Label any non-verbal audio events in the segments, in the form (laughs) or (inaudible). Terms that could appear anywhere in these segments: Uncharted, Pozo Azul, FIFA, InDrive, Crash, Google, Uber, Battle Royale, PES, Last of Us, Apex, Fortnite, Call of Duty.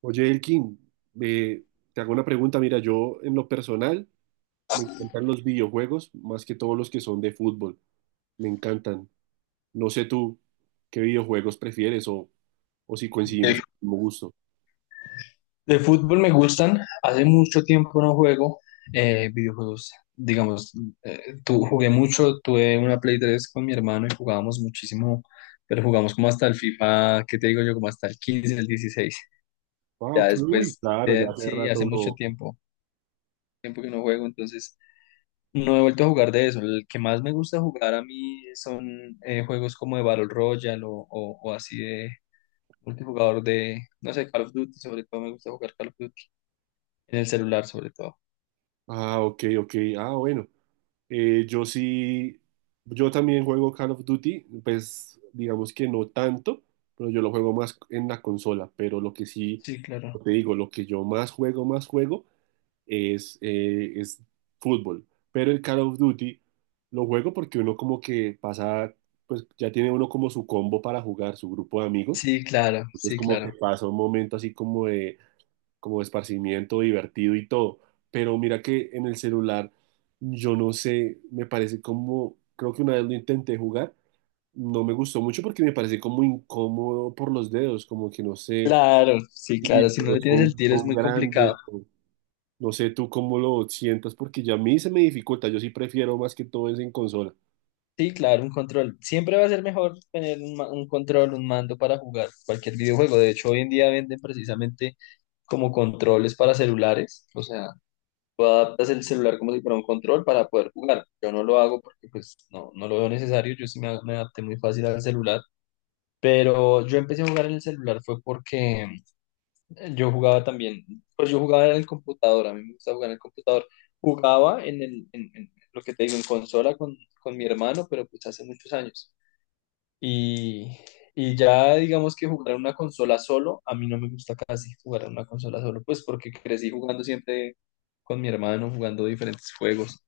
Oye, Elkin, eh, te hago una pregunta. Mira, yo en lo personal me encantan los videojuegos más que todos los que son de fútbol. Me encantan. No sé tú qué videojuegos prefieres o si coincidimos De, en el mismo gusto. de fútbol me gustan, hace mucho tiempo no juego videojuegos, digamos, jugué mucho, tuve una Play 3 con mi hermano y jugábamos muchísimo, pero jugamos como hasta el FIFA, ¿qué te digo yo? Como hasta el 15 el 16 Ah, ya ok, uy, después, claro, ya hace sí, rato hace mucho no. tiempo, tiempo que no juego, entonces no he vuelto a jugar de eso, el que más me gusta jugar a mí son juegos como de Battle Royale o, o así de multijugador de, no sé, Call of Duty, sobre todo me gusta jugar Call of Duty. En el celular, sobre todo. Ah, ok, ok. Ah, bueno. Yo sí, yo también juego Call of Duty, pues digamos que no tanto, pero yo lo juego más en la consola. Pero lo que sí, Sí, claro. como te digo, lo que yo más juego, más juego, es fútbol. Pero el Call of Duty lo juego porque uno como que pasa, pues ya tiene uno como su combo para jugar, su grupo de amigos. Sí, claro, Entonces sí, como que claro. pasa un momento así como de, esparcimiento divertido y todo. Pero mira que en el celular, yo no sé, me parece como, creo que una vez lo intenté jugar, no me gustó mucho porque me parece como incómodo por los dedos, como que no sé, Claro, sí, si mis claro. Si no le dedos tienes el son, tiro es son muy grandes. complicado. No sé tú cómo lo sientas, porque ya a mí se me dificulta. Yo sí prefiero más que todo es en consola. Sí, claro, un control. Siempre va a ser mejor tener un control, un mando para jugar cualquier videojuego. De hecho, hoy en día venden precisamente como controles para celulares. O sea, tú adaptas el celular como si fuera un control para poder jugar. Yo no lo hago porque pues no, no lo veo necesario. Yo sí me adapté muy fácil al celular. Pero yo empecé a jugar en el celular fue porque yo jugaba también, pues yo jugaba en el computador, a mí me gusta jugar en el computador. Jugaba en lo que te digo, en consola con mi hermano, pero pues hace muchos años. Y, y ya digamos que jugar en una consola solo, a mí no me gusta casi jugar en una consola solo, pues porque crecí jugando siempre con mi hermano, jugando diferentes juegos,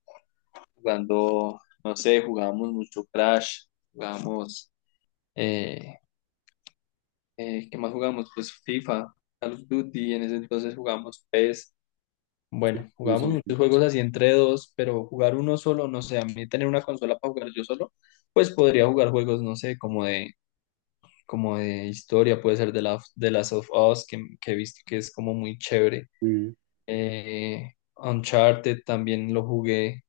jugando, no sé, jugábamos mucho Crash, jugábamos, eh, ¿qué más jugábamos? Pues FIFA, Call of Duty, en ese entonces jugábamos PES. Sí, Bueno, sí, jugábamos sí. muchos Sí, juegos así entre dos, pero jugar uno solo, no sé, a mí tener una consola para jugar yo solo, pues podría jugar juegos, no sé, como de historia, puede ser de Last of Us, que he visto que es como muy chévere. sí, Uncharted también lo jugué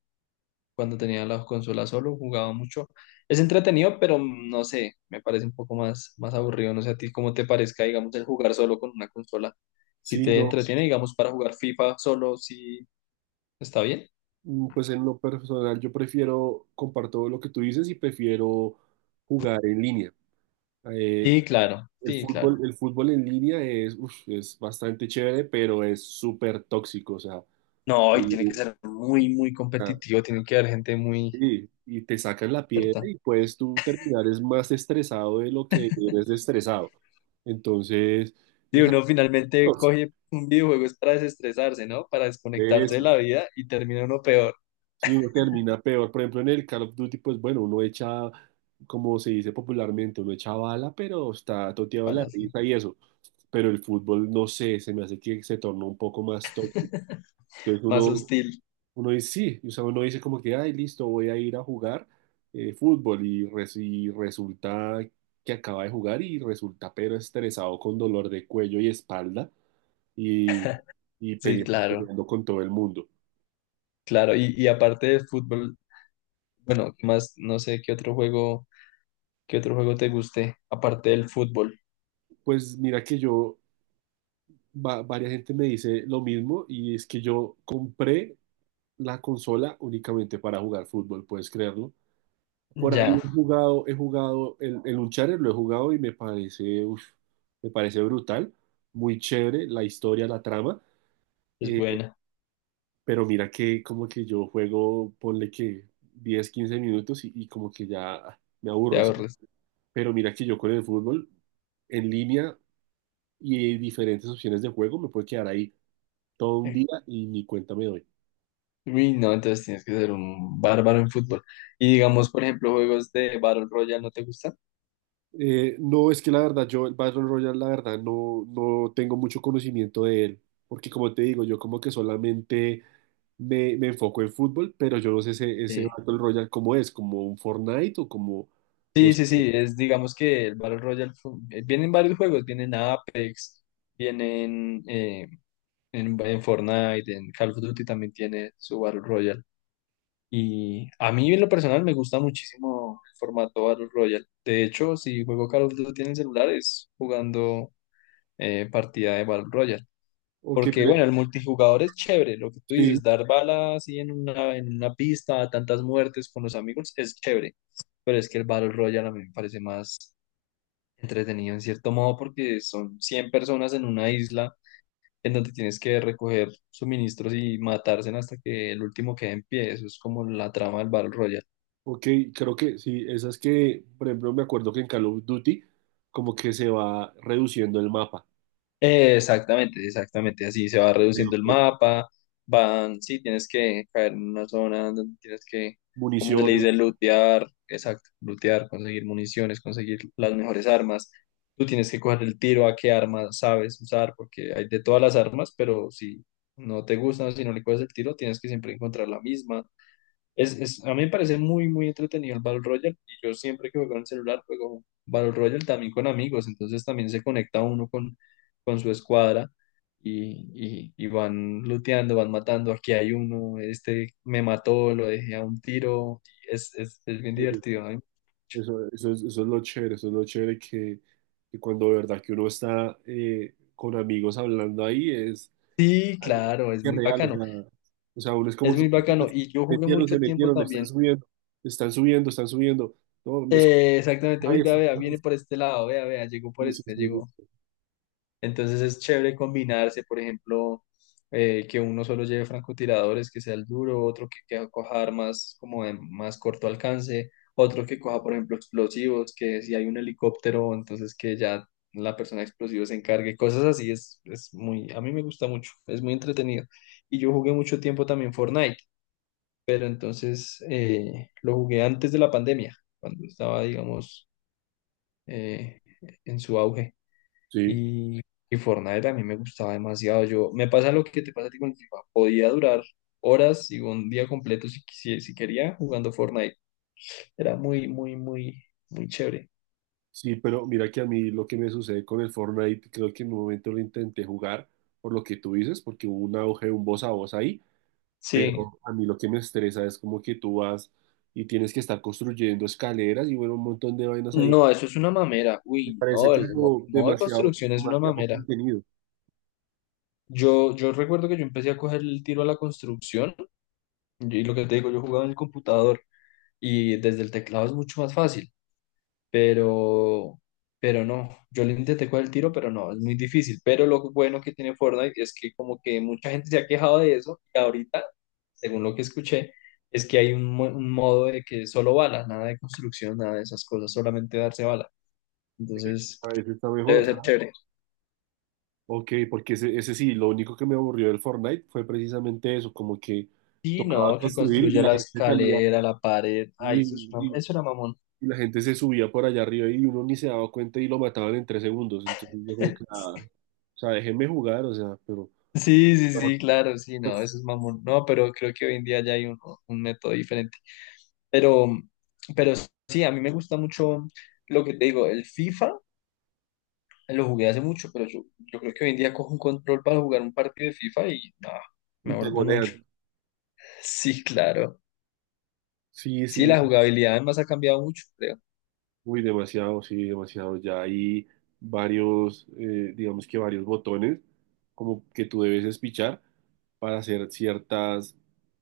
cuando tenía la consola solo, jugaba mucho. Es entretenido, pero no sé, me parece un poco más, más aburrido, no sé a ti cómo te parezca, digamos, el jugar solo con una consola. Si sí, te no, entretiene, digamos, para jugar FIFA solo, si está bien. Pues en lo personal yo prefiero, comparto lo que tú dices y prefiero jugar en línea. Eh, Sí, claro, el sí, claro. fútbol, el fútbol en línea es, uf, es bastante chévere, pero es súper tóxico, o sea, No, y tiene que mm, ser muy, muy ah, competitivo, tiene que haber gente muy sí, y te sacan la piedra experta. y puedes tú terminar es más estresado de lo que eres estresado. Entonces, Y es uno algo finalmente tóxico. coge un videojuego es para desestresarse, ¿no? Para desconectarse de Eso, la vida y termina uno peor, sí, uno termina peor. Por ejemplo, en el Call of Duty, pues bueno, uno echa, como se dice popularmente, uno echa bala, pero está toteado de la ojalá sí, risa y eso. Pero el fútbol, no sé, se me hace que se tornó un poco más tóxico. Entonces más uno, hostil. uno dice, sí, o sea, uno dice como que, ay, listo, voy a ir a jugar fútbol y resulta que acaba de jugar y resulta pero estresado con dolor de cuello y espalda y, y Sí, peleando, claro, peleando con todo el mundo. claro. Y aparte de fútbol, bueno, ¿qué más? No sé qué otro juego te guste, aparte del fútbol. Pues mira que yo varias gente me dice lo mismo y es que yo compré la consola únicamente para jugar fútbol, puedes creerlo. Por ahí Ya, he jugado el Uncharted, lo he jugado y me parece, uf, me parece brutal, muy chévere la historia, la trama, es eh, buena, pero mira que como que yo juego, ponle que 10 15 minutos y como que ya me te aburro, ¿sí? ahorres. Pero mira que yo con el fútbol en línea y diferentes opciones de juego me puedo quedar ahí todo un día y ni cuenta me doy. Uy, no, entonces tienes que ser un bárbaro en fútbol. Y digamos, por ejemplo, juegos de Battle Royale, ¿no te gusta? No, es que la verdad, yo el Battle Royale, la verdad, no, no tengo mucho conocimiento de él, porque como te digo, yo como que solamente me enfoco en fútbol, pero yo no sé ese Sí, Battle Royale cómo es, como un Fortnite o como, no sí, sé. sí, sí, es digamos que el Battle Royale vienen varios juegos, vienen Apex, vienen en Fortnite, en Call of Duty también tiene su Battle Royale. Y a mí en lo personal me gusta muchísimo el formato Battle Royale. De hecho, si juego Call of Duty en el celular es jugando partida de Battle Royale. Ok, Porque bueno, el multijugador es chévere, lo que tú sí, dices, dar balas así en una pista, tantas muertes con los amigos, es chévere, pero es que el Battle Royale a mí me parece más entretenido en cierto modo porque son 100 personas en una isla en donde tienes que recoger suministros y matarse hasta que el último quede en pie. Eso es como la trama del Battle Royale. ok, creo que sí, esas que, por ejemplo, me acuerdo que en Call of Duty como que se va reduciendo el mapa. Exactamente, exactamente. Así se va Sí. reduciendo el mapa. Van, sí, tienes que caer en una zona donde tienes que, como se le Municiones. dice, lootear. Exacto, lootear, conseguir municiones, conseguir las mejores armas. Tú tienes que coger el tiro a qué arma sabes usar, porque hay de todas las armas, pero si no te gustan, si no le coges el tiro, tienes que siempre encontrar la misma. A mí me parece muy, muy entretenido el Battle Royale y yo siempre que juego en el celular juego Battle Royale también con amigos, entonces también se conecta uno con su escuadra y van looteando, van matando, aquí hay uno, este me mató, lo dejé a un tiro, es bien divertido. ¿Eh? Eso es, eso es lo chévere, eso es lo chévere que cuando de verdad que uno está con amigos hablando ahí es, Sí, claro, que es real, o sea, o sea, uno es como es que muy bacano y yo jugué metieron, se mucho tiempo metieron, están también. subiendo, están subiendo, están subiendo, no, me escucha Exactamente, uy, vea, esto. vea, viene por este lado, vea, vea, llegó por Sí, sí, este, sí, llegó. sí. Entonces es chévere combinarse, por ejemplo, que uno solo lleve francotiradores, que sea el duro, otro que coja armas como de más corto alcance, otro que coja, por ejemplo, explosivos, que si hay un helicóptero, entonces que ya la persona de explosivos se encargue, cosas así, es muy, a mí me gusta mucho, es muy entretenido. Y yo jugué mucho tiempo también Fortnite, pero entonces lo jugué antes de la pandemia, cuando estaba, digamos, eh, en su auge. Sí, Y, y Fortnite a mí me gustaba demasiado. Yo, me pasa lo que te pasa a ti con el FIFA. Podía durar horas y un día completo si, si quería jugando Fortnite. Era muy, muy, muy, muy chévere. sí, pero mira que a mí lo que me sucede con el Fortnite, creo que en un momento lo intenté jugar por lo que tú dices, porque hubo un auge, un voz a voz ahí, Sí. pero a mí lo que me estresa es como que tú vas y tienes que estar construyendo escaleras y bueno, un montón de vainas ahí. No, eso es una mamera. Me Uy, parece no, el como modo de demasiado, construcción es una demasiado mamera. contenido. Yo recuerdo que yo empecé a coger el tiro a la construcción y lo que te digo, yo jugaba en el computador y desde el teclado es mucho más fácil. pero, pero no, yo le intenté con el tiro, pero no, es muy difícil. Pero lo bueno que tiene Fortnite es que como que mucha gente se ha quejado de eso y ahorita, según lo que escuché, es que hay un modo de que solo bala, nada de construcción, nada de esas cosas, solamente darse bala. Sí, Entonces, a veces está debe mejor, ser ¿sabes? chévere. Ok, porque ese sí, lo único que me aburrió del Fortnite fue precisamente eso, como que Sí, tocaba no, que construir y construya la la gente salía escalera, la pared. Ay, y, y- eso era mamón. y la gente se subía por allá arriba y uno ni se daba cuenta y lo mataban en 3 segundos. Entonces yo como que, (laughs) ah, o sea, déjenme jugar, o sea, pero Sí, sí, sí, claro, sí, no, pues, eso es mamón. No, pero creo que hoy en día ya hay un método diferente. Pero, pero sí, a mí me gusta mucho lo que te digo, el FIFA, lo jugué hace mucho, pero yo creo que hoy en día cojo un control para jugar un partido de FIFA y nada, y me te vuelvo un ocho. golean. (laughs) Sí, claro. Sí, Sí, sí, la jugabilidad además ha cambiado mucho, creo. uy, demasiado, sí, demasiado. Ya hay varios, digamos que varios botones como que tú debes espichar para hacer ciertas,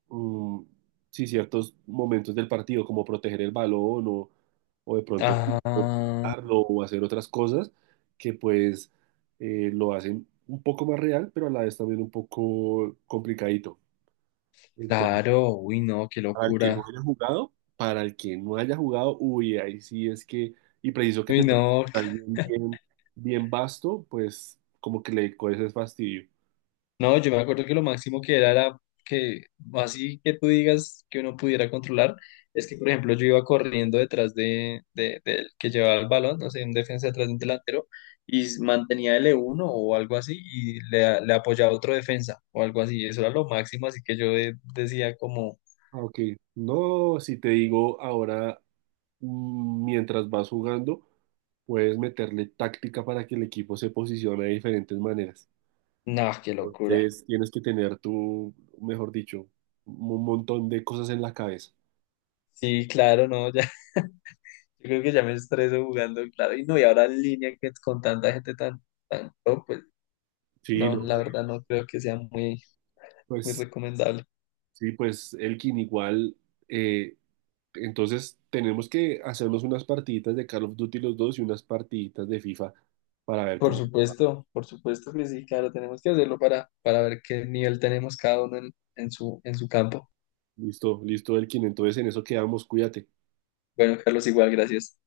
mm, sí, ciertos momentos del partido, como proteger el balón o de pronto Ah, darlo o hacer otras cosas que pues lo hacen un poco más real, pero a la vez también un poco complicadito. claro, uy, no, qué Para el que no locura. haya jugado, para el que no haya jugado, uy, ahí sí es que, y preciso que Uy, te toque no, jugar bien, bien, bien vasto, pues como que le coges es fastidio. no, yo me acuerdo que lo máximo que era, era que, así que tú digas que uno pudiera controlar, es que, por ejemplo, yo iba corriendo detrás del que llevaba el balón, no sé, un defensa detrás de un delantero, y mantenía l uno o algo así, y le apoyaba otro defensa o algo así. Eso era lo máximo, así que yo decía como, Ah, ok. No, si te digo ahora, mientras vas jugando, puedes meterle táctica para que el equipo se posicione de diferentes maneras. no, qué locura. Entonces tienes que tener tú, mejor dicho, un montón de cosas en la cabeza. Sí, claro, no, ya, (laughs) yo creo que ya me estreso jugando, claro, y no, y ahora en línea que con tanta gente tan, tan, top, pues, Sí, no, no, la verdad no creo que sea muy, muy pues recomendable. sí, pues Elkin igual. eh, Entonces tenemos que hacernos unas partiditas de Call of Duty los dos y unas partiditas de FIFA para ver cómo. Por supuesto que sí, claro, tenemos que hacerlo para ver qué nivel tenemos cada uno en su campo. Listo, listo, Elkin. Entonces en eso quedamos, cuídate. Bueno, Carlos, igual, gracias.